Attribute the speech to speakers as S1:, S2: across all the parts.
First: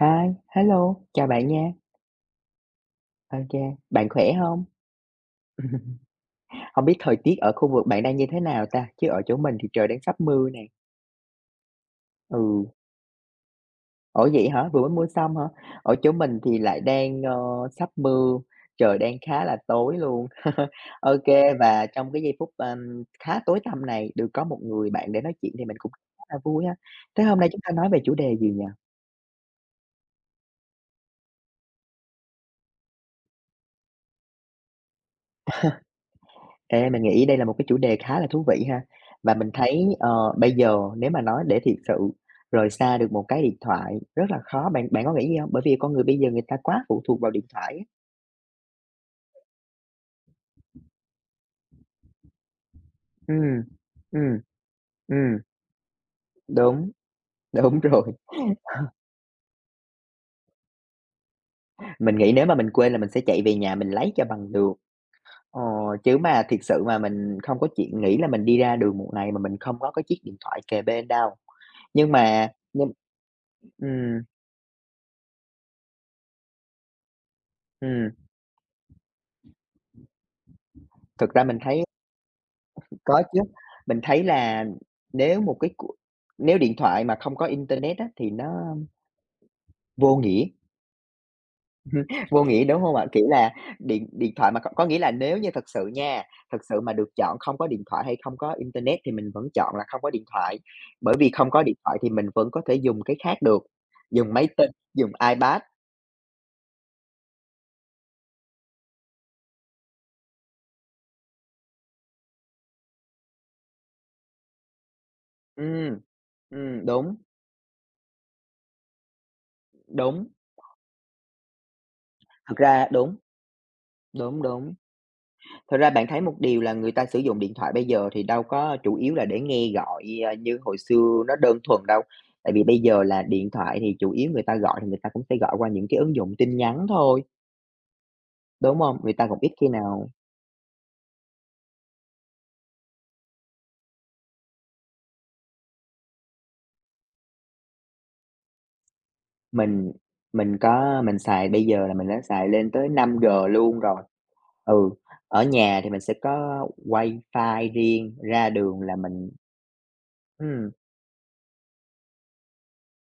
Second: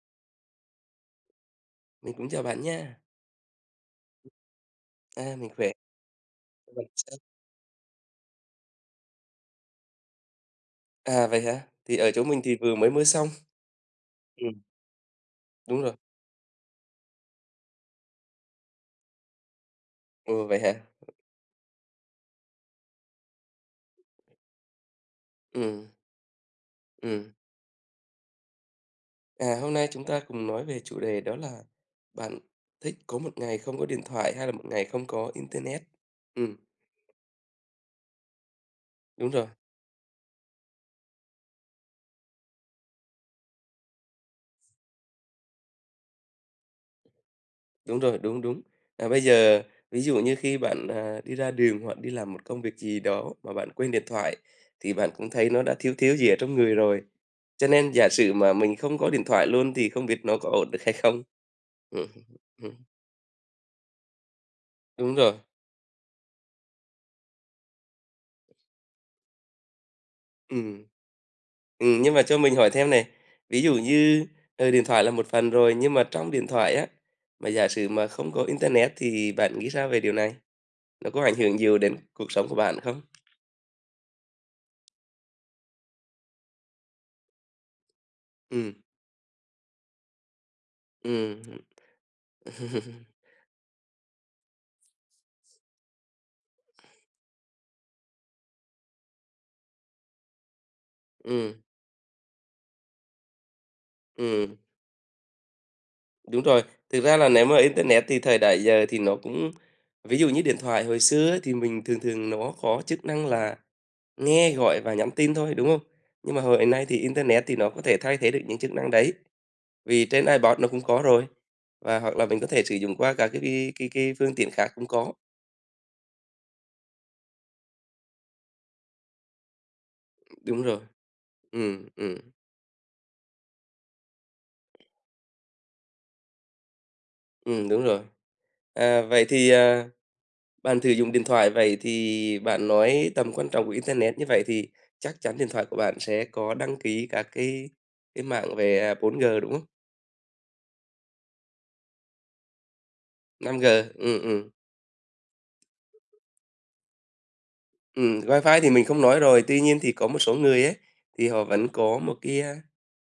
S1: Hi, hello, chào bạn nha.
S2: Mình cũng chào bạn nha.
S1: Ok, bạn khỏe không?
S2: Mình khỏe.
S1: Không
S2: Bạn
S1: biết thời
S2: sao?
S1: tiết ở khu vực bạn đang như thế nào ta? Chứ ở chỗ mình thì trời đang sắp mưa nè.
S2: À, vậy hả? Thì ở chỗ mình thì
S1: Ừ,
S2: vừa mới mưa xong.
S1: ủa vậy
S2: Ừm,
S1: hả? Vừa mới mưa xong hả?
S2: Đúng rồi.
S1: Ở chỗ mình thì lại đang, sắp mưa, trời đang khá là tối luôn.
S2: Ừ, vậy hả?
S1: Ok, và trong cái giây phút, khá tối tăm này, được có một người bạn để nói chuyện thì mình
S2: Ừm,
S1: cũng khá là vui ha. Thế
S2: ừm.
S1: hôm nay chúng ta nói về chủ đề gì nhỉ?
S2: À, hôm nay chúng ta cùng nói về chủ đề đó là bạn thích có một ngày không có điện thoại hay là một ngày không có internet. Ừm,
S1: Ê, mình nghĩ đây là một cái chủ đề khá là thú vị ha.
S2: Đúng
S1: Và
S2: rồi.
S1: mình thấy, bây giờ nếu mà nói để thiệt sự rời xa được một cái điện thoại rất là khó, bạn bạn có nghĩ vậy hông? Bởi vì con người bây giờ người ta quá phụ thuộc vào điện thoại á.
S2: Đúng rồi, đúng, đúng. Bây giờ ví dụ như khi bạn, đi ra đường hoặc đi làm một công việc gì đó mà
S1: Ừm,
S2: bạn quên điện thoại
S1: ừm,
S2: thì bạn cũng
S1: ừm,
S2: thấy nó đã thiếu thiếu gì ở trong người
S1: đúng,
S2: rồi. Cho
S1: đúng
S2: nên
S1: rồi.
S2: giả sử mà mình không có điện thoại luôn thì không biết nó có ổn được hay không? Ừm,
S1: Mình nghĩ nếu mà mình
S2: ừm,
S1: quên là mình sẽ chạy về nhà mình lấy cho bằng được.
S2: đúng rồi.
S1: Ờ, chứ mà thiệt sự mà mình không có chuyện nghĩ là mình đi ra đường một ngày mà mình không có cái chiếc điện thoại kề
S2: Ừm,
S1: bên đâu. Nhưng
S2: nhưng mà cho
S1: mà
S2: mình hỏi thêm
S1: nhưng
S2: này, ví dụ
S1: Ừm,
S2: như, điện thoại là một phần rồi, nhưng mà trong điện thoại á, mà giả sử mà
S1: ừm,
S2: không có internet thì bạn nghĩ sao về điều này? Nó có
S1: thực
S2: ảnh
S1: ra
S2: hưởng
S1: mình
S2: nhiều
S1: thấy
S2: đến cuộc sống của bạn không?
S1: có chứ, mình thấy là nếu một cái cuộc nếu điện thoại mà không có internet á, thì
S2: Ừm,
S1: nó vô nghĩa,
S2: ừm.
S1: vô nghĩa, đúng không ạ? Kiểu là, điện điện thoại mà có nghĩa là nếu như thật sự nha, thật sự mà được chọn không có điện thoại hay không có internet thì mình vẫn chọn là không có điện thoại, bởi vì không
S2: Ừ,
S1: có điện thoại thì mình vẫn có thể dùng cái khác được, dùng máy
S2: ừm,
S1: tính, dùng iPad.
S2: đúng rồi. Thực ra là nếu mà internet thì thời đại giờ thì nó cũng ví dụ như điện thoại hồi xưa ấy, thì mình thường thường nó có chức năng là nghe, gọi và nhắn tin thôi, đúng không?
S1: Ừm,
S2: Nhưng mà hồi nay thì
S1: đúng,
S2: internet thì nó có thể thay thế được những chức năng đấy, vì trên
S1: đúng,
S2: iPod nó cũng có rồi, và hoặc là mình có
S1: thực
S2: thể sử
S1: ra
S2: dụng qua
S1: đúng,
S2: cả cái phương
S1: đúng,
S2: tiện khác
S1: đúng.
S2: cũng có.
S1: Thật ra bạn thấy một điều là người ta sử dụng điện thoại bây giờ thì đâu có chủ yếu là để nghe gọi, à, như
S2: Đúng
S1: hồi
S2: rồi.
S1: xưa nó đơn thuần
S2: Ừ,
S1: đâu.
S2: ừm,
S1: Tại vì bây giờ là điện thoại thì chủ yếu người ta gọi thì người ta cũng sẽ gọi qua những cái ứng dụng tin nhắn thôi,
S2: đúng rồi.
S1: đúng không?
S2: À,
S1: Người
S2: vậy
S1: ta cũng
S2: thì,
S1: ít khi
S2: à,
S1: nào
S2: bạn thử dùng điện thoại vậy thì bạn nói tầm quan trọng của internet như vậy thì chắc chắn điện thoại của bạn sẽ có đăng ký các cái mạng về, 4G, đúng không?
S1: mình có mình xài bây giờ là mình đã xài lên tới 5G
S2: 5G,
S1: luôn rồi.
S2: ừ, ừ,
S1: Ừ, ở nhà thì mình sẽ có wifi riêng, ra
S2: WiFi thì
S1: đường
S2: mình
S1: là
S2: không nói
S1: mình
S2: rồi, tuy nhiên thì có một số người
S1: ừm,
S2: ấy, thì họ vẫn có một cái,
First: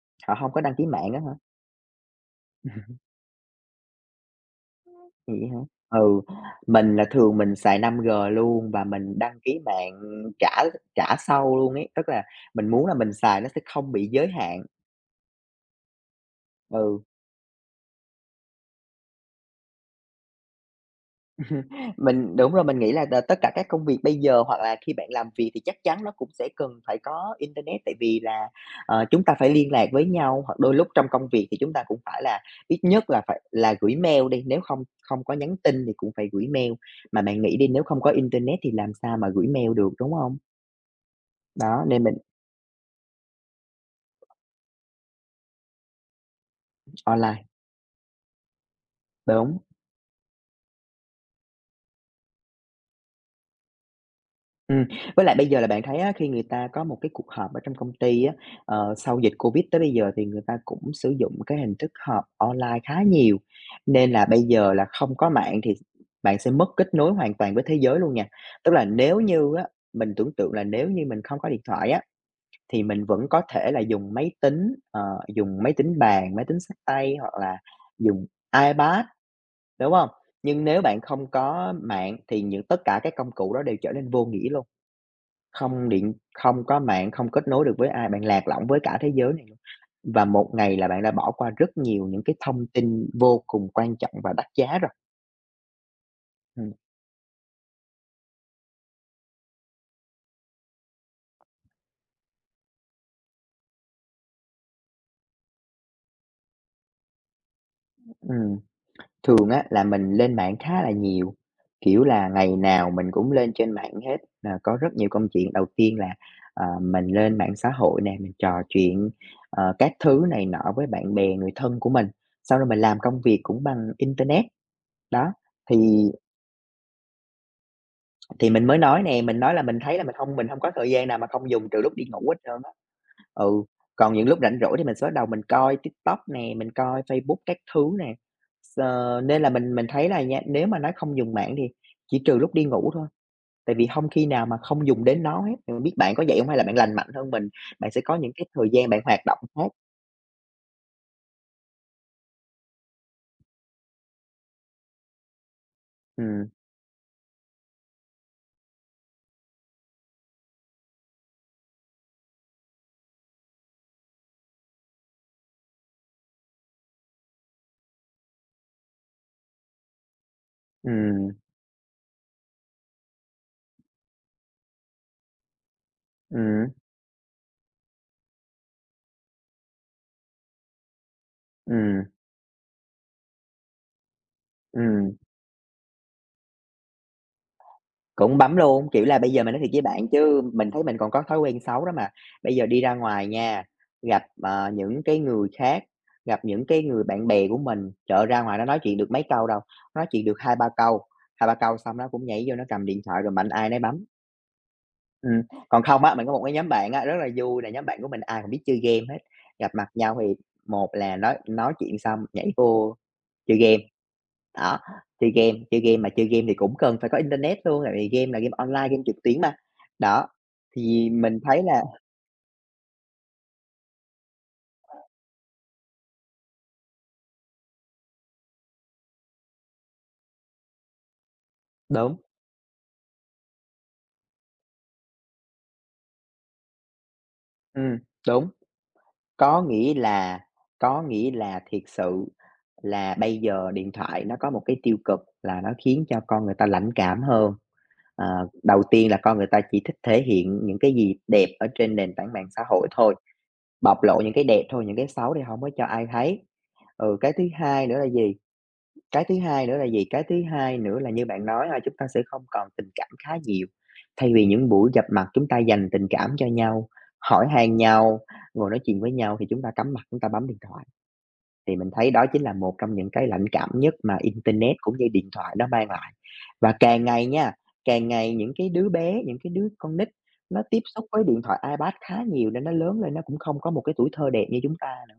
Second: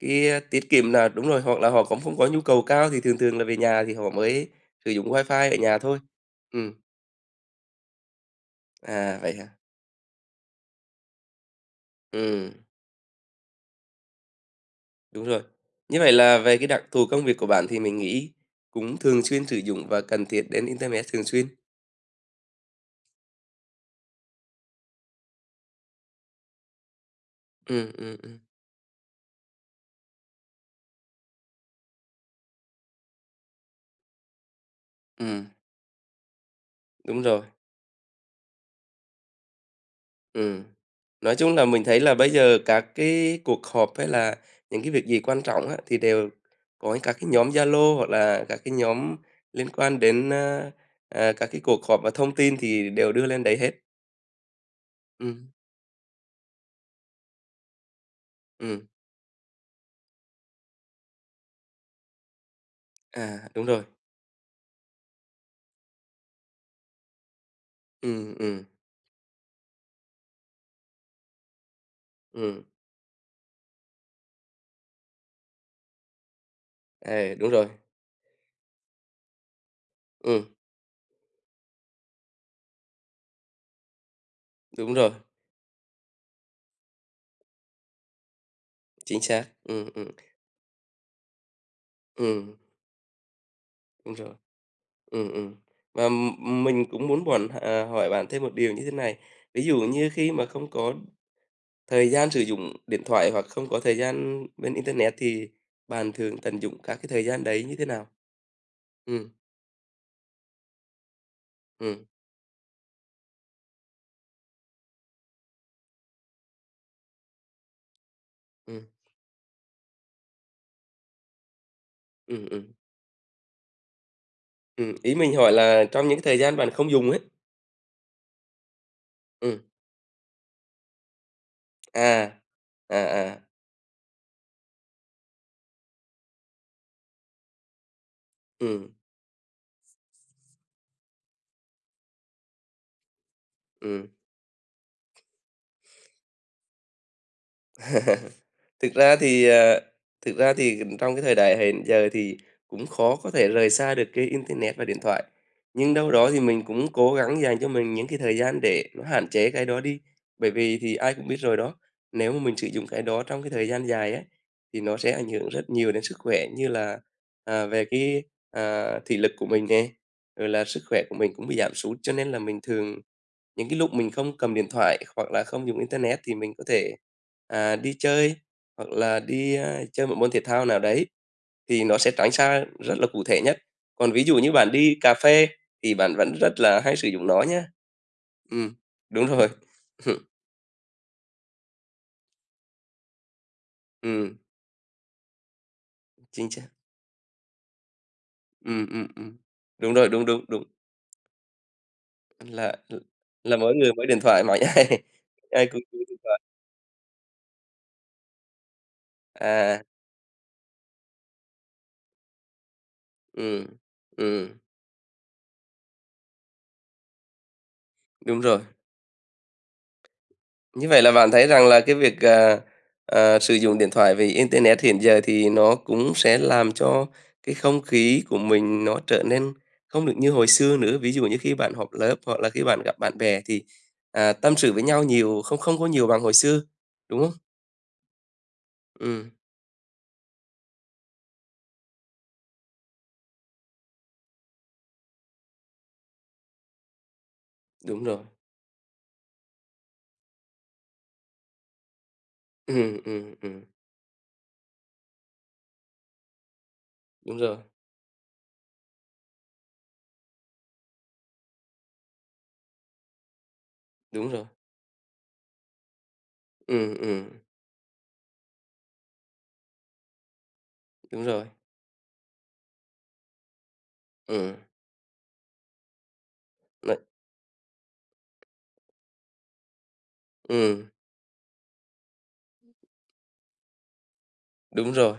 S2: cái,
S1: họ không có
S2: tiết
S1: đăng ký
S2: kiệm là
S1: mạng á
S2: đúng
S1: hả?
S2: rồi, hoặc là họ cũng không có nhu cầu cao thì thường thường là về nhà thì họ mới sử dụng
S1: Vậy
S2: WiFi ở
S1: hả?
S2: nhà thôi.
S1: Ừ,
S2: Ừm,
S1: mình là thường mình xài 5G luôn và
S2: à,
S1: mình
S2: vậy
S1: đăng
S2: hả?
S1: ký mạng trả trả sau luôn ấy, tức là
S2: Ừm.
S1: mình muốn là mình xài nó sẽ không bị giới hạn.
S2: Đúng rồi. Như vậy là về cái đặc
S1: Ừ,
S2: thù công việc của bạn thì mình nghĩ cũng thường xuyên sử dụng và cần thiết đến internet thường xuyên.
S1: mình đúng rồi, mình nghĩ là tất cả các công việc bây giờ hoặc là khi bạn làm việc thì chắc chắn nó cũng sẽ cần phải có internet,
S2: Ừm,
S1: tại
S2: ừm,
S1: vì
S2: ừm.
S1: là, chúng ta phải liên lạc với nhau, hoặc đôi lúc trong công việc thì chúng ta cũng phải là ít nhất là phải là gửi mail đi, nếu không không có
S2: Ừm.
S1: nhắn tin thì cũng phải gửi mail.
S2: Đúng
S1: Mà
S2: rồi,
S1: bạn nghĩ đi, nếu không có internet thì làm sao mà gửi mail được, đúng không?
S2: ừm. Nói chung là mình
S1: Đó,
S2: thấy
S1: nên
S2: là
S1: mình
S2: bây giờ các cái cuộc họp hay là những cái việc gì quan trọng á, thì đều có các cái
S1: online,
S2: nhóm Zalo hoặc là các cái nhóm
S1: đúng.
S2: liên quan đến, các cái cuộc họp và thông tin thì đều đưa lên đấy hết.
S1: Ừm, với lại bây
S2: Ừm,
S1: giờ là bạn thấy á, khi người ta có một cái cuộc họp ở trong công ty á,
S2: ừm,
S1: sau dịch Covid tới bây giờ thì người ta cũng sử dụng cái hình thức họp online khá nhiều,
S2: đúng rồi,
S1: nên là bây giờ là không có mạng thì bạn sẽ mất kết nối hoàn toàn với thế giới luôn nha.
S2: ừm, ừm,
S1: Tức là nếu như á, mình tưởng tượng là nếu như mình không có điện thoại á,
S2: ừm,
S1: thì mình vẫn có thể là dùng máy tính, ờ, dùng máy tính bàn, máy tính xách tay hoặc
S2: đúng
S1: là
S2: rồi,
S1: dùng iPad. Đúng không?
S2: ừm,
S1: Nhưng nếu bạn không có mạng thì những tất cả các công cụ đó đều trở nên vô nghĩa luôn,
S2: đúng rồi,
S1: không điện không có mạng, không kết nối được với ai, bạn lạc lõng với cả thế
S2: chính
S1: giới
S2: xác,
S1: này luôn. Và một ngày là bạn đã bỏ qua rất nhiều những cái
S2: Ừ,
S1: thông tin vô cùng quan
S2: đúng
S1: trọng
S2: rồi.
S1: và đắt giá rồi.
S2: Ừ, ừ. Mà,
S1: Ừm,
S2: mình cũng muốn bọn hỏi bạn thêm một điều như thế này. Ví dụ như khi mà không có thời gian sử dụng điện thoại hoặc không có thời gian bên internet thì bạn thường tận dụng các cái thời gian đấy như thế nào?
S1: ừm.
S2: Ừ,
S1: Thường á là mình lên mạng khá là nhiều, kiểu
S2: ừ,
S1: là, ngày nào mình cũng lên trên mạng hết, là có rất nhiều công chuyện. Đầu tiên là, mình lên mạng xã hội nè, mình trò
S2: ừ,
S1: chuyện, các thứ này nọ với bạn bè, người thân của mình,
S2: ừ,
S1: sau đó
S2: ừ.
S1: mình làm công việc cũng bằng internet.
S2: Ý
S1: Đó,
S2: mình hỏi là trong
S1: thì
S2: những thời gian bạn không dùng ấy.
S1: thì mình mới nói nè, mình nói
S2: Ừ,
S1: là mình thấy là mình không có thời gian nào mà không dùng trừ lúc đi ngủ
S2: à,
S1: hết trơn á.
S2: à, à,
S1: Ừ, còn những lúc rảnh rỗi thì mình sẽ bắt đầu mình coi TikTok nè, mình coi Facebook các thứ nè.
S2: ừ,
S1: Ờ, nên là mình thấy là nha, nếu mà nói không dùng mạng thì chỉ trừ lúc đi ngủ thôi, tại vì không
S2: ừ.
S1: khi nào mà không dùng đến nó hết. Thì biết bạn có vậy không hay là bạn lành mạnh hơn mình, bạn sẽ có những cái thời gian
S2: Thực
S1: bạn
S2: ra
S1: hoạt động
S2: thì,
S1: khác.
S2: thực ra thì trong cái thời đại hiện giờ thì cũng khó có thể rời xa được cái internet và điện thoại, nhưng đâu đó thì
S1: Ừ,
S2: mình cũng cố gắng dành cho mình những cái thời gian để nó hạn chế cái đó đi. Bởi vì thì ai cũng biết rồi đó, nếu mà mình sử dụng cái đó trong cái thời gian dài ấy thì nó sẽ ảnh hưởng rất nhiều đến sức khỏe như là, về cái, thị lực của mình nè, rồi là sức
S1: ừ,
S2: khỏe của mình cũng bị giảm sút. Cho nên là mình thường những cái lúc mình không cầm điện thoại hoặc là không dùng internet thì mình có
S1: ừ,
S2: thể, đi chơi hoặc là đi, chơi một môn thể thao nào đấy,
S1: ừ,
S2: thì nó sẽ tránh xa rất là cụ thể nhất. Còn ví dụ như bạn đi cà
S1: ừm.
S2: phê thì bạn vẫn rất là hay sử dụng nó nhá.
S1: Cũng bấm
S2: Ừm,
S1: luôn, kiểu là,
S2: đúng
S1: bây giờ
S2: rồi.
S1: mình nói thiệt với bạn chứ mình thấy mình còn có thói quen xấu đó mà. Bây giờ đi ra ngoài nha, gặp,
S2: Ừm,
S1: những cái người khác, gặp
S2: chính
S1: những
S2: xác.
S1: cái người bạn bè của mình, trời ra ngoài nó nói
S2: Ừm,
S1: chuyện
S2: ừm,
S1: được mấy
S2: ừm.
S1: câu đâu,
S2: Đúng
S1: nói
S2: rồi, đúng,
S1: chuyện được
S2: đúng, đúng.
S1: hai ba câu xong nó cũng nhảy vô nó
S2: Là
S1: cầm điện thoại rồi mạnh
S2: là
S1: ai
S2: mỗi
S1: nấy
S2: người mỗi
S1: bấm.
S2: điện thoại mà ai
S1: Ừm,
S2: ai cũng
S1: còn
S2: dùng
S1: không á,
S2: điện
S1: mình có
S2: thoại.
S1: một cái nhóm bạn á, rất là vui là nhóm bạn của mình ai cũng biết chơi game hết, gặp
S2: À,
S1: mặt nhau thì một là nói chuyện xong nhảy vô chơi
S2: ừm,
S1: game.
S2: ừm,
S1: Đó, chơi game mà chơi game thì cũng cần phải có internet luôn, tại vì game là
S2: đúng
S1: game
S2: rồi.
S1: online, game trực tuyến mà. Đó,
S2: Như vậy
S1: thì
S2: là bạn
S1: mình
S2: thấy
S1: thấy
S2: rằng là
S1: là
S2: cái việc, sử dụng điện thoại vì internet hiện giờ thì nó cũng sẽ làm cho cái không khí của mình nó trở nên không được như hồi xưa nữa. Ví dụ như khi bạn họp lớp
S1: đúng,
S2: hoặc là khi bạn gặp bạn bè thì, tâm sự với nhau nhiều không không có nhiều bằng hồi xưa, đúng không?
S1: ừm, đúng,
S2: Ừm,
S1: có nghĩa là có nghĩa là thiệt sự là bây giờ điện thoại nó có một cái tiêu cực là nó khiến cho con người ta lãnh cảm hơn.
S2: đúng rồi.
S1: Ờ, đầu tiên là con người ta chỉ thích thể hiện những cái gì đẹp ở trên nền tảng mạng xã hội
S2: Ừm,
S1: thôi,
S2: ừm, ừm,
S1: bộc lộ những cái đẹp thôi, những cái xấu thì không có cho ai thấy. Ừ, cái
S2: đúng
S1: thứ
S2: rồi,
S1: hai nữa là gì? Cái thứ hai nữa là gì? Cái thứ hai nữa là như bạn nói là chúng ta sẽ không còn tình cảm khá nhiều.
S2: đúng
S1: Thay
S2: rồi.
S1: vì những buổi gặp mặt chúng ta dành tình cảm cho nhau,
S2: Ừm, ừm,
S1: hỏi han nhau, ngồi nói chuyện với nhau thì chúng ta cắm mặt chúng ta bấm điện thoại.
S2: đúng rồi.
S1: Thì mình thấy đó chính là một trong những cái lãnh cảm nhất mà
S2: Ừm,
S1: internet cũng như điện thoại nó mang lại. Và
S2: đấy,
S1: càng ngày nha, càng ngày những cái đứa bé, những cái đứa con nít nó tiếp
S2: ừm.
S1: xúc với điện thoại, iPad khá nhiều nên nó lớn lên nó cũng không có một cái tuổi thơ đẹp như chúng
S2: Đúng
S1: ta.
S2: rồi.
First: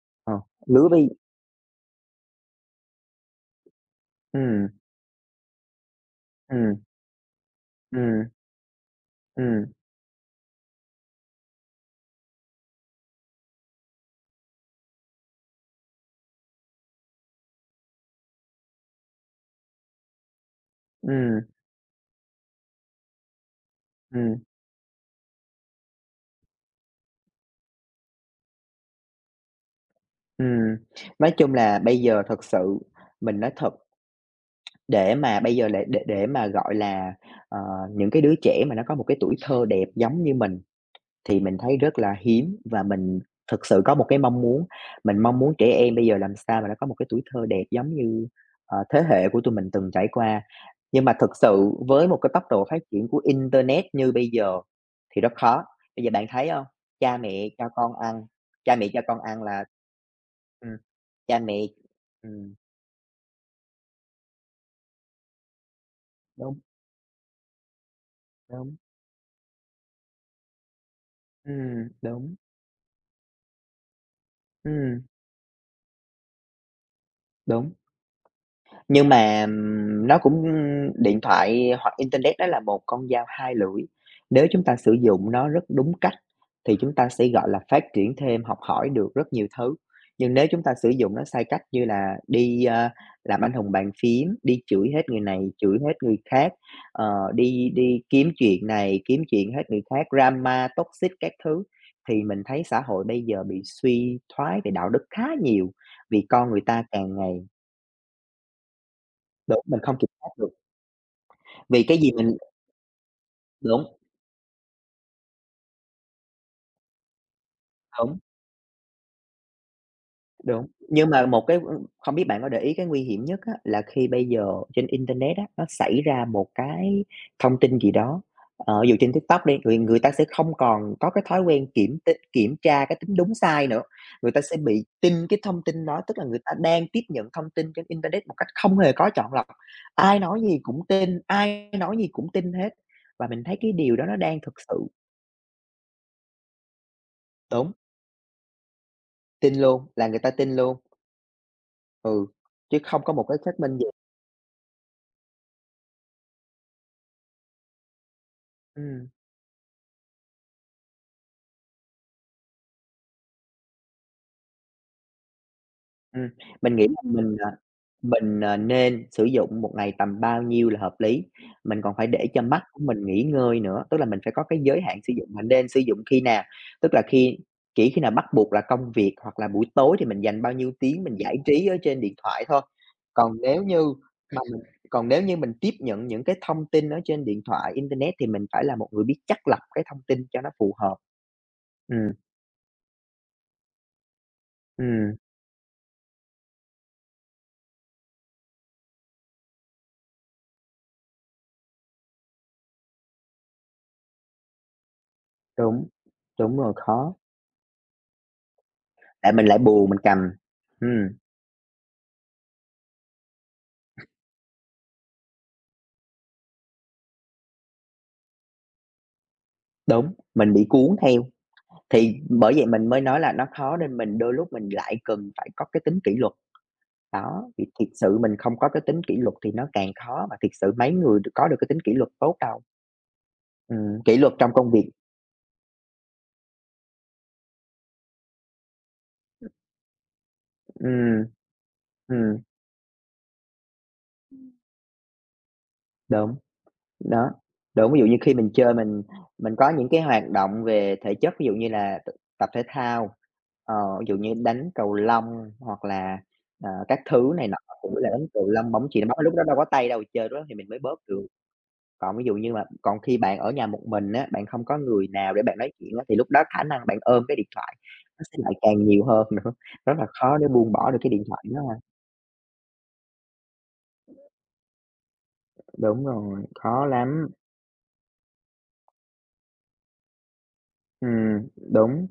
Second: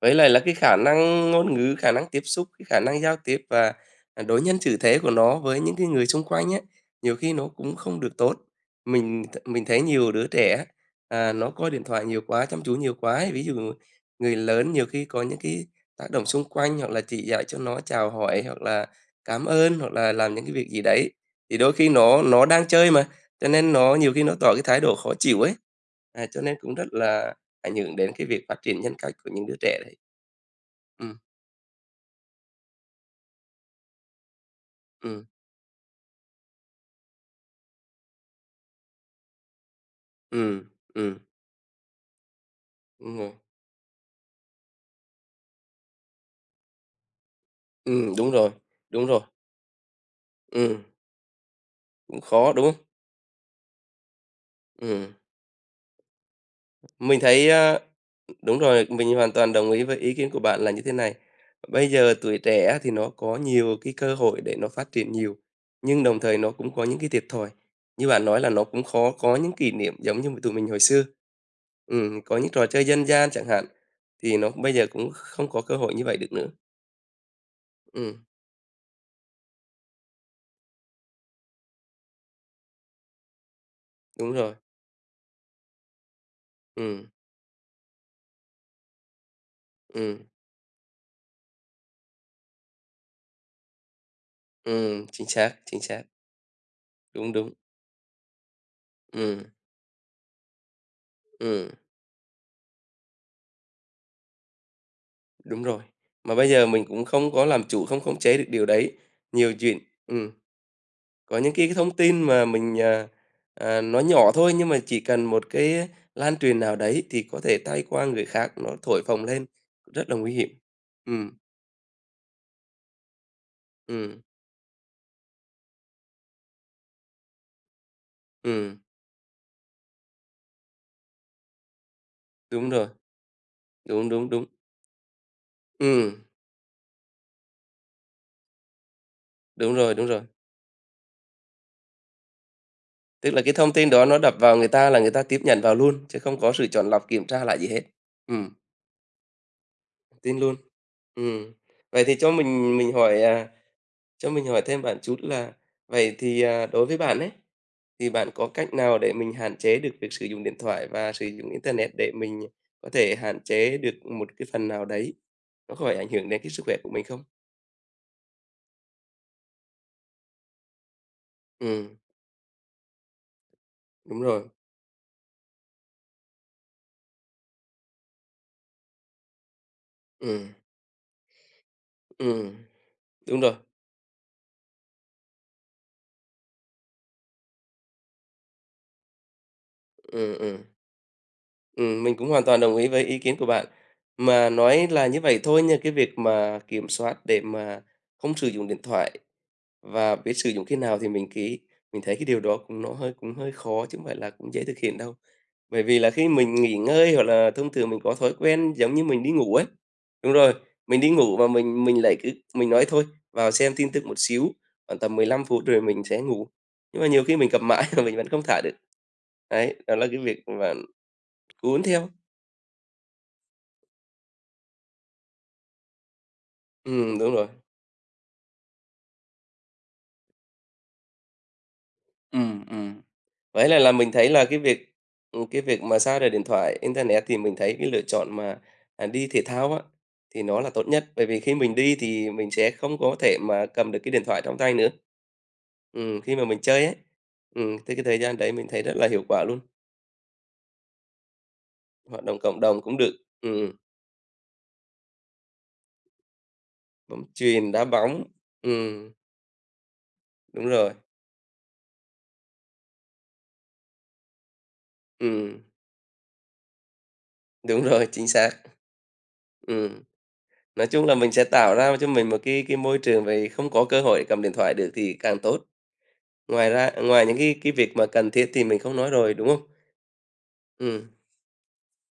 S2: Với lại
S1: Ờ,
S2: là cái khả
S1: lứa bây
S2: năng ngôn ngữ, khả năng tiếp xúc, cái khả năng giao tiếp và, đối nhân
S1: ừm,
S2: xử thế của nó với những cái người xung quanh á,
S1: ừm,
S2: nhiều khi nó cũng không được
S1: ừm,
S2: tốt. Mình
S1: ừm,
S2: thấy nhiều đứa trẻ nó coi điện thoại nhiều quá, chăm chú nhiều quá ấy. Ví dụ người lớn nhiều khi có những cái tác động xung quanh hoặc là chỉ dạy cho nó chào hỏi hoặc là cảm ơn, hoặc là làm những cái việc gì đấy,
S1: ừm,
S2: thì đôi khi nó đang chơi mà, cho nên nó nhiều khi nó
S1: ừm.
S2: tỏ cái thái độ khó chịu ấy. Cho nên cũng rất là ảnh hưởng đến cái việc phát triển nhân cách của những đứa trẻ đấy.
S1: Ừm,
S2: Ừ,
S1: nói chung là bây giờ thật sự mình nói thật, để
S2: ừm,
S1: mà bây giờ lại để mà, gọi là, ờ, những cái đứa trẻ mà nó có một cái tuổi thơ đẹp giống như mình
S2: ừm, ừm,
S1: thì mình thấy rất là hiếm và
S2: đúng
S1: mình
S2: rồi.
S1: thực sự có một cái mong muốn, mình mong muốn trẻ em bây giờ làm sao mà nó có một cái tuổi thơ đẹp giống như,
S2: Đúng rồi,
S1: thế
S2: đúng rồi,
S1: hệ của tụi mình từng trải qua.
S2: ừm,
S1: Nhưng mà thực sự với một
S2: cũng
S1: cái tốc
S2: khó, đúng
S1: độ phát
S2: không?
S1: triển của internet như bây giờ
S2: Ừ,
S1: thì rất khó. Bây giờ bạn thấy không? Cha
S2: mình
S1: mẹ
S2: thấy,
S1: cho con ăn
S2: đúng
S1: cha
S2: rồi,
S1: mẹ cho
S2: mình
S1: con
S2: hoàn
S1: ăn
S2: toàn
S1: là
S2: đồng ý với ý kiến của bạn
S1: ừm,
S2: là như thế này.
S1: cha mẹ
S2: Bây giờ tuổi
S1: ừm,
S2: trẻ thì nó có nhiều cái cơ hội để nó phát triển nhiều, nhưng đồng thời nó
S1: đúng,
S2: cũng có những cái thiệt thòi. Như bạn nói là nó
S1: đúng,
S2: cũng khó có những kỷ niệm giống như tụi mình hồi xưa. Ừ,
S1: đúng,
S2: có những trò chơi dân gian chẳng hạn, thì nó bây giờ
S1: ừm,
S2: cũng không có cơ hội như vậy được nữa.
S1: đúng.
S2: Ừ.
S1: Nhưng mà, nó cũng điện thoại hoặc internet đó là một con dao hai lưỡi,
S2: Đúng
S1: nếu
S2: rồi.
S1: chúng ta sử dụng nó rất đúng cách thì chúng
S2: Ừm,
S1: ta sẽ, gọi là, phát triển thêm, học hỏi được rất nhiều thứ.
S2: ừm,
S1: Nhưng nếu chúng ta sử dụng nó sai cách như là đi, làm anh hùng bàn phím, đi chửi hết người
S2: chính
S1: này,
S2: xác,
S1: chửi
S2: chính
S1: hết
S2: xác.
S1: người khác,
S2: Đúng, đúng.
S1: đi đi kiếm chuyện này, kiếm
S2: Ừm,
S1: chuyện hết người khác, drama, toxic các thứ,
S2: ừm,
S1: thì mình thấy xã hội bây giờ bị suy thoái về đạo đức khá
S2: đúng
S1: nhiều,
S2: rồi.
S1: vì
S2: Mà bây
S1: con người
S2: giờ mình
S1: ta
S2: cũng
S1: càng
S2: không
S1: ngày
S2: có làm chủ, không khống chế được điều đấy. Nhiều
S1: đúng,
S2: chuyện
S1: mình không kiểm
S2: ừm,
S1: soát được.
S2: có những cái
S1: Vì
S2: thông
S1: cái gì
S2: tin
S1: mình
S2: mà mình,
S1: đúng,
S2: nó nhỏ thôi, nhưng mà chỉ cần một cái lan truyền nào đấy thì có thể tay qua
S1: đúng,
S2: người khác nó thổi phồng lên, rất là nguy hiểm.
S1: đúng. Nhưng mà
S2: Ừm,
S1: một cái không biết bạn có để ý cái nguy hiểm nhất á, là khi
S2: ừm,
S1: bây giờ trên internet á, nó xảy ra một cái thông tin gì đó,
S2: ừm,
S1: ví dụ trên TikTok đi, người người ta sẽ không còn có cái thói quen kiểm
S2: đúng
S1: tra
S2: rồi,
S1: cái tính đúng sai nữa,
S2: đúng, đúng,
S1: người ta
S2: đúng.
S1: sẽ bị tin cái thông tin đó, tức
S2: Ừm,
S1: là người ta đang tiếp nhận thông tin trên internet một cách không hề có chọn lọc,
S2: đúng rồi, đúng
S1: ai
S2: rồi.
S1: nói gì cũng tin, ai nói gì cũng tin hết. Và
S2: Tức là
S1: mình
S2: cái
S1: thấy
S2: thông
S1: cái
S2: tin
S1: điều
S2: đó
S1: đó nó
S2: nó đập
S1: đang thực
S2: vào người
S1: sự
S2: ta là người ta tiếp nhận vào luôn, chứ không có sự chọn lọc kiểm tra lại gì
S1: đúng,
S2: hết. Ừm,
S1: tin luôn, là người ta
S2: tin luôn.
S1: tin luôn.
S2: Ừm. Vậy thì
S1: Ừ,
S2: cho mình
S1: chứ
S2: mình
S1: không có
S2: hỏi,
S1: một cái xác minh gì.
S2: cho mình hỏi thêm bạn chút là vậy thì, đối với bạn ấy, thì bạn có cách nào
S1: Ừm,
S2: để mình hạn chế được việc sử dụng điện thoại và sử dụng internet để mình có thể hạn chế được một cái phần nào đấy, nó khỏi ảnh hưởng
S1: ừm,
S2: đến cái sức khỏe
S1: mình nghĩ
S2: của
S1: là
S2: mình không?
S1: mình, nên sử dụng một ngày tầm bao nhiêu là hợp lý, mình còn
S2: Ừm,
S1: phải để cho mắt của mình nghỉ ngơi nữa, tức là mình
S2: đúng
S1: phải
S2: rồi.
S1: có cái giới hạn sử dụng, mình nên sử dụng khi nào, tức là khi chỉ khi nào bắt buộc là công việc hoặc là buổi tối thì mình dành
S2: Ừm,
S1: bao nhiêu tiếng mình giải trí ở trên điện thoại
S2: ừm,
S1: thôi. Còn
S2: đúng rồi.
S1: nếu như mà mình Còn nếu như mình tiếp nhận những cái thông tin ở trên điện thoại, internet thì mình phải là một người biết chắt lọc cái thông tin
S2: Ừm,
S1: cho nó
S2: ừm.
S1: phù hợp. Ừm,
S2: Mình cũng hoàn toàn đồng ý với ý kiến của bạn. Mà nói là
S1: ừm.
S2: như vậy thôi nha, cái việc mà kiểm soát để mà không sử dụng điện thoại và biết sử dụng khi nào thì mình ký mình thấy cái điều đó cũng nó hơi cũng hơi khó chứ không phải là cũng dễ thực hiện đâu. Bởi
S1: Đúng,
S2: vì là khi mình
S1: đúng rồi,
S2: nghỉ ngơi
S1: khó,
S2: hoặc là thông thường mình có thói quen giống như mình đi
S1: tại mình
S2: ngủ
S1: lại
S2: ấy.
S1: buồn mình cầm.
S2: Đúng rồi, mình
S1: Ừm,
S2: đi ngủ mà mình lại cứ mình nói thôi, vào xem tin tức một xíu, khoảng tầm 15 phút rồi mình sẽ ngủ. Nhưng mà nhiều khi mình cầm mãi mà mình vẫn không thả được. Đấy, đó là
S1: đúng,
S2: cái việc
S1: mình bị
S2: mà
S1: cuốn theo,
S2: cuốn theo.
S1: thì bởi vậy mình mới nói là nó khó nên mình đôi lúc lại cần phải có cái tính kỷ luật.
S2: Đúng rồi.
S1: Đó, thì thiệt sự mình không có cái tính kỷ luật thì nó càng khó, mà thiệt sự mấy người được có được cái tính kỷ luật tốt đâu.
S2: Ừm, ừm. Vậy là mình
S1: Kỷ
S2: thấy
S1: luật
S2: là
S1: trong công việc.
S2: cái việc mà xa rời điện thoại, internet thì mình thấy cái lựa chọn mà, đi thể thao á, thì nó là tốt nhất, bởi
S1: Ừm,
S2: vì khi mình đi thì
S1: ừm,
S2: mình sẽ không có thể mà cầm được cái điện thoại trong tay nữa. Khi
S1: đúng.
S2: mà mình chơi ấy,
S1: Đó, đúng,
S2: thì
S1: ví
S2: cái
S1: dụ như
S2: thời
S1: khi
S2: gian
S1: mình
S2: đấy mình
S1: chơi
S2: thấy rất là hiệu quả
S1: mình
S2: luôn,
S1: có những cái hoạt động về thể chất, ví dụ như là t
S2: hoạt động
S1: tập
S2: cộng
S1: thể
S2: đồng cũng được,
S1: thao,
S2: ừm,
S1: ví dụ như đánh cầu lông hoặc là, các
S2: bóng
S1: thứ này nọ,
S2: chuyền, đá
S1: cũng là
S2: bóng,
S1: đánh cầu lông, bóng chuyền,
S2: ừm,
S1: bóng lúc đó đâu có tay đâu chơi, lúc đó thì
S2: đúng
S1: mình mới
S2: rồi,
S1: bớt được. Còn ví dụ như mà còn khi bạn ở nhà một mình á, bạn không có người nào để bạn
S2: ừm,
S1: nói chuyện á, thì lúc đó khả năng bạn ôm cái điện thoại
S2: đúng rồi,
S1: nó
S2: chính
S1: sẽ
S2: xác,
S1: lại càng nhiều hơn nữa, rất
S2: ừm.
S1: là khó để buông
S2: Nói
S1: bỏ được
S2: chung
S1: cái
S2: là
S1: điện
S2: mình
S1: thoại
S2: sẽ
S1: đó
S2: tạo
S1: ha.
S2: ra cho mình một cái môi trường về không có cơ hội cầm điện thoại được thì càng tốt.
S1: Đúng rồi,
S2: Ngoài
S1: khó
S2: ra ngoài
S1: lắm,
S2: những cái việc mà cần thiết thì mình không nói rồi, đúng không? Ừ,
S1: ừm, đúng.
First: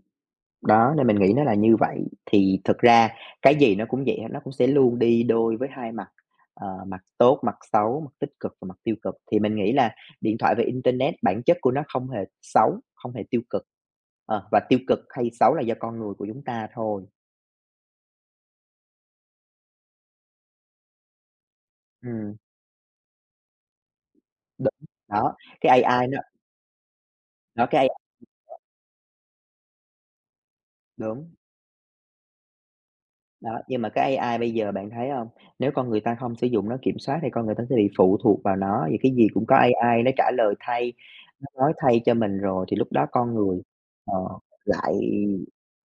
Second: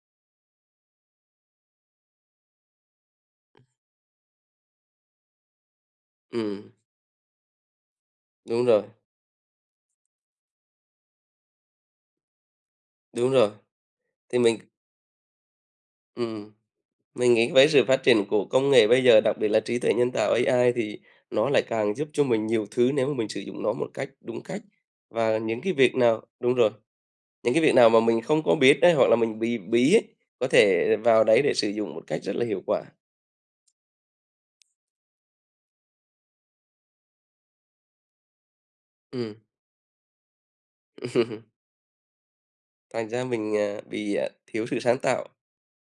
S1: Đó, nên mình nghĩ nó là như vậy. Thì thực ra cái gì nó cũng vậy hết, nó cũng sẽ luôn đi đôi với hai mặt,
S2: ừm,
S1: mặt tốt, mặt xấu, mặt tích cực
S2: đúng
S1: và mặt
S2: rồi,
S1: tiêu cực. Thì mình nghĩ là điện thoại và internet bản chất của nó không hề xấu, không hề
S2: đúng
S1: tiêu
S2: rồi.
S1: cực,
S2: Thì
S1: và tiêu cực hay xấu là do con người của chúng
S2: ừm,
S1: ta thôi.
S2: mình nghĩ với sự phát triển của công nghệ bây giờ, đặc biệt là trí tuệ nhân tạo AI thì nó lại càng giúp cho
S1: Ừm,
S2: mình nhiều thứ nếu mà mình sử dụng nó một cách đúng cách.
S1: đúng, đó,
S2: Và những cái việc
S1: cái AI nó
S2: nào đúng rồi, những cái
S1: đó,
S2: việc
S1: cái AI
S2: nào mà mình không có biết đấy hoặc là mình bị bí ấy, có thể vào
S1: đúng.
S2: đấy để sử dụng một cách rất là hiệu quả.
S1: Đó, nhưng mà cái AI bây giờ bạn thấy hông? Nếu con người ta không sử dụng nó kiểm soát thì con người ta sẽ bị phụ thuộc vào nó, vì cái gì
S2: Ừ.
S1: cũng có AI nó trả lời thay, nó nói thay cho mình rồi thì lúc đó
S2: Thành ra
S1: con
S2: mình,
S1: người, ờ,
S2: bị, thiếu sự
S1: lại
S2: sáng tạo.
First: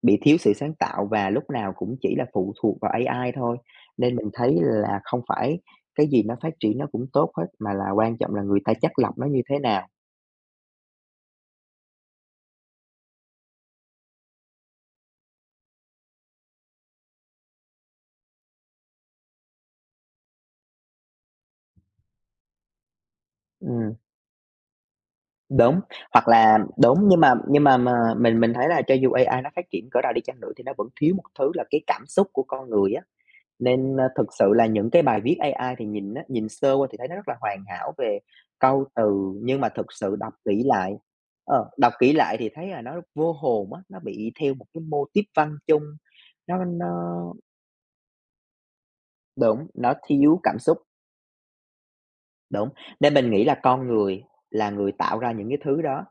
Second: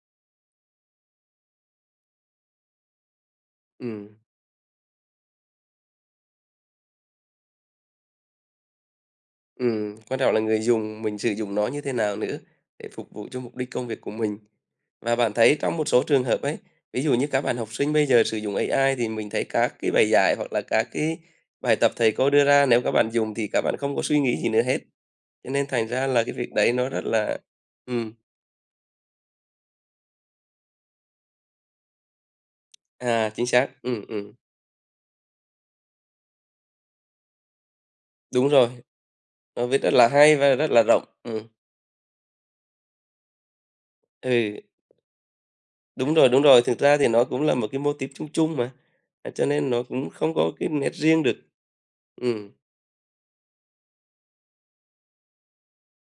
S1: bị thiếu sự sáng tạo và lúc nào cũng chỉ là phụ thuộc vào AI thôi.
S2: Ừm,
S1: Nên mình thấy là không phải cái gì nó phát triển nó cũng tốt hết, mà là quan trọng là người ta chắt lọc nó như thế nào.
S2: quan trọng là người dùng mình sử dụng nó như thế nào nữa để phục vụ cho mục đích công việc của mình. Và bạn thấy trong một số trường hợp ấy, ví dụ như các bạn học sinh bây giờ sử dụng AI thì mình thấy các cái bài giải hoặc là các cái bài tập thầy cô đưa ra, nếu các bạn dùng thì các bạn
S1: Ừm.
S2: không có suy nghĩ gì nữa hết. Cho nên
S1: Đúng,
S2: thành ra là
S1: hoặc
S2: cái việc
S1: là
S2: đấy nó
S1: đúng,
S2: rất
S1: nhưng mà
S2: là
S1: nhưng mà mà
S2: ừm,
S1: mình thấy là cho dù AI nó phát triển cỡ nào đi chăng nữa thì nó vẫn thiếu một thứ là cái cảm xúc của con người á.
S2: chính xác,
S1: Nên, thực sự là những cái bài viết AI thì nhìn sơ qua thì thấy nó rất là hoàn hảo về
S2: đúng rồi,
S1: câu từ, nhưng
S2: nó
S1: mà
S2: viết
S1: thực
S2: rất là
S1: sự đọc
S2: hay và
S1: kỹ
S2: rất là
S1: lại
S2: rộng.
S1: đọc kỹ lại thì thấy là nó vô hồn á, nó bị theo
S2: Ừ.
S1: một cái mô típ văn chung,
S2: Đúng rồi, đúng rồi.
S1: nó
S2: Thực
S1: nó
S2: ra thì nó cũng là một cái mô típ chung chung mà, cho
S1: đúng,
S2: nên nó
S1: nó
S2: cũng không
S1: thiếu
S2: có
S1: cảm
S2: cái
S1: xúc,
S2: nét riêng được. Ừm,
S1: đúng. Nên mình nghĩ là con người là người tạo ra những cái thứ đó,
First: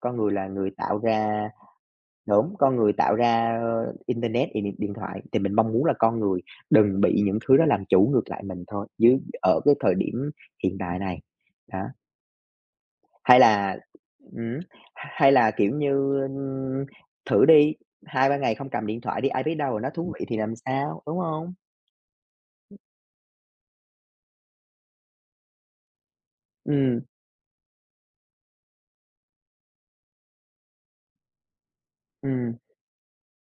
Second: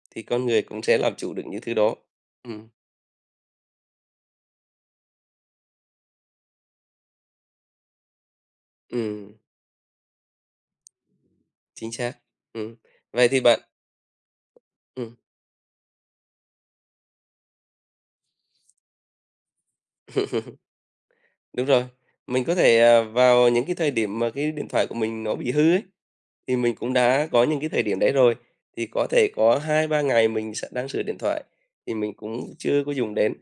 S1: con
S2: thì
S1: người
S2: con
S1: là
S2: người
S1: người
S2: cũng sẽ
S1: tạo
S2: làm chủ được
S1: ra
S2: những thứ đó.
S1: Đúng,
S2: Ừm,
S1: con người tạo ra internet, thì điện thoại, thì mình mong muốn là con người đừng bị những thứ đó làm chủ ngược lại mình thôi, dưới
S2: ừm,
S1: ở cái thời điểm hiện tại này. Đó,
S2: chính xác. Ừm. Vậy thì
S1: hay
S2: bạn
S1: là ừm,
S2: ừm,
S1: hay là, kiểu như, ưm, thử đi, 2 3 ngày không cầm điện thoại đi, ai biết đâu là nó thú vị thì làm sao, đúng không?
S2: đúng rồi, mình có thể, vào những cái thời điểm mà cái điện thoại của mình nó bị hư ấy, thì mình cũng
S1: Ừm,
S2: đã có những cái thời điểm đấy rồi, thì có thể có 2 3 ngày mình sẽ đang sửa điện thoại thì mình cũng
S1: ừm,
S2: chưa có dùng đến,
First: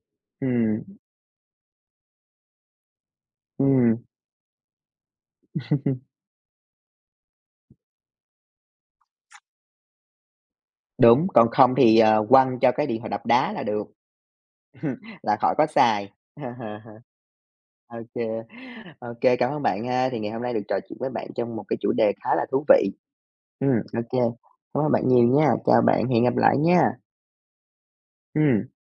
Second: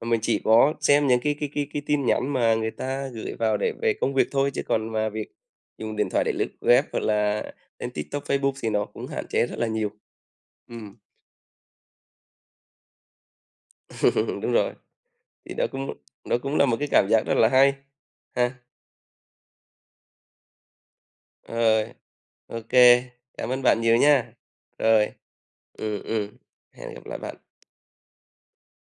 S2: mà mình chỉ có
S1: ừm,
S2: xem những cái tin nhắn mà người ta gửi vào để về
S1: ừm,
S2: công việc thôi, chứ còn mà việc dùng điện thoại để lướt web hoặc là lên TikTok, Facebook thì nó cũng hạn chế rất là nhiều. Ừm,
S1: đúng, còn không thì, quăng cho cái điện thoại đập đá là được,
S2: đúng rồi,
S1: là
S2: thì
S1: khỏi có xài.
S2: đó cũng là một cái cảm giác rất là hay
S1: OK
S2: ha.
S1: OK cảm ơn bạn ha. Thì ngày hôm nay được trò chuyện với bạn trong một cái chủ
S2: Rồi,
S1: đề khá là thú
S2: ok
S1: vị.
S2: cảm ơn bạn nhiều
S1: Ừm,
S2: nha.
S1: ô Cảm ơn bạn
S2: Rồi,
S1: nhiều nha. Chào
S2: ừm,
S1: bạn, hẹn
S2: ừm,
S1: gặp lại nha.
S2: hẹn gặp lại bạn.
S1: Ừ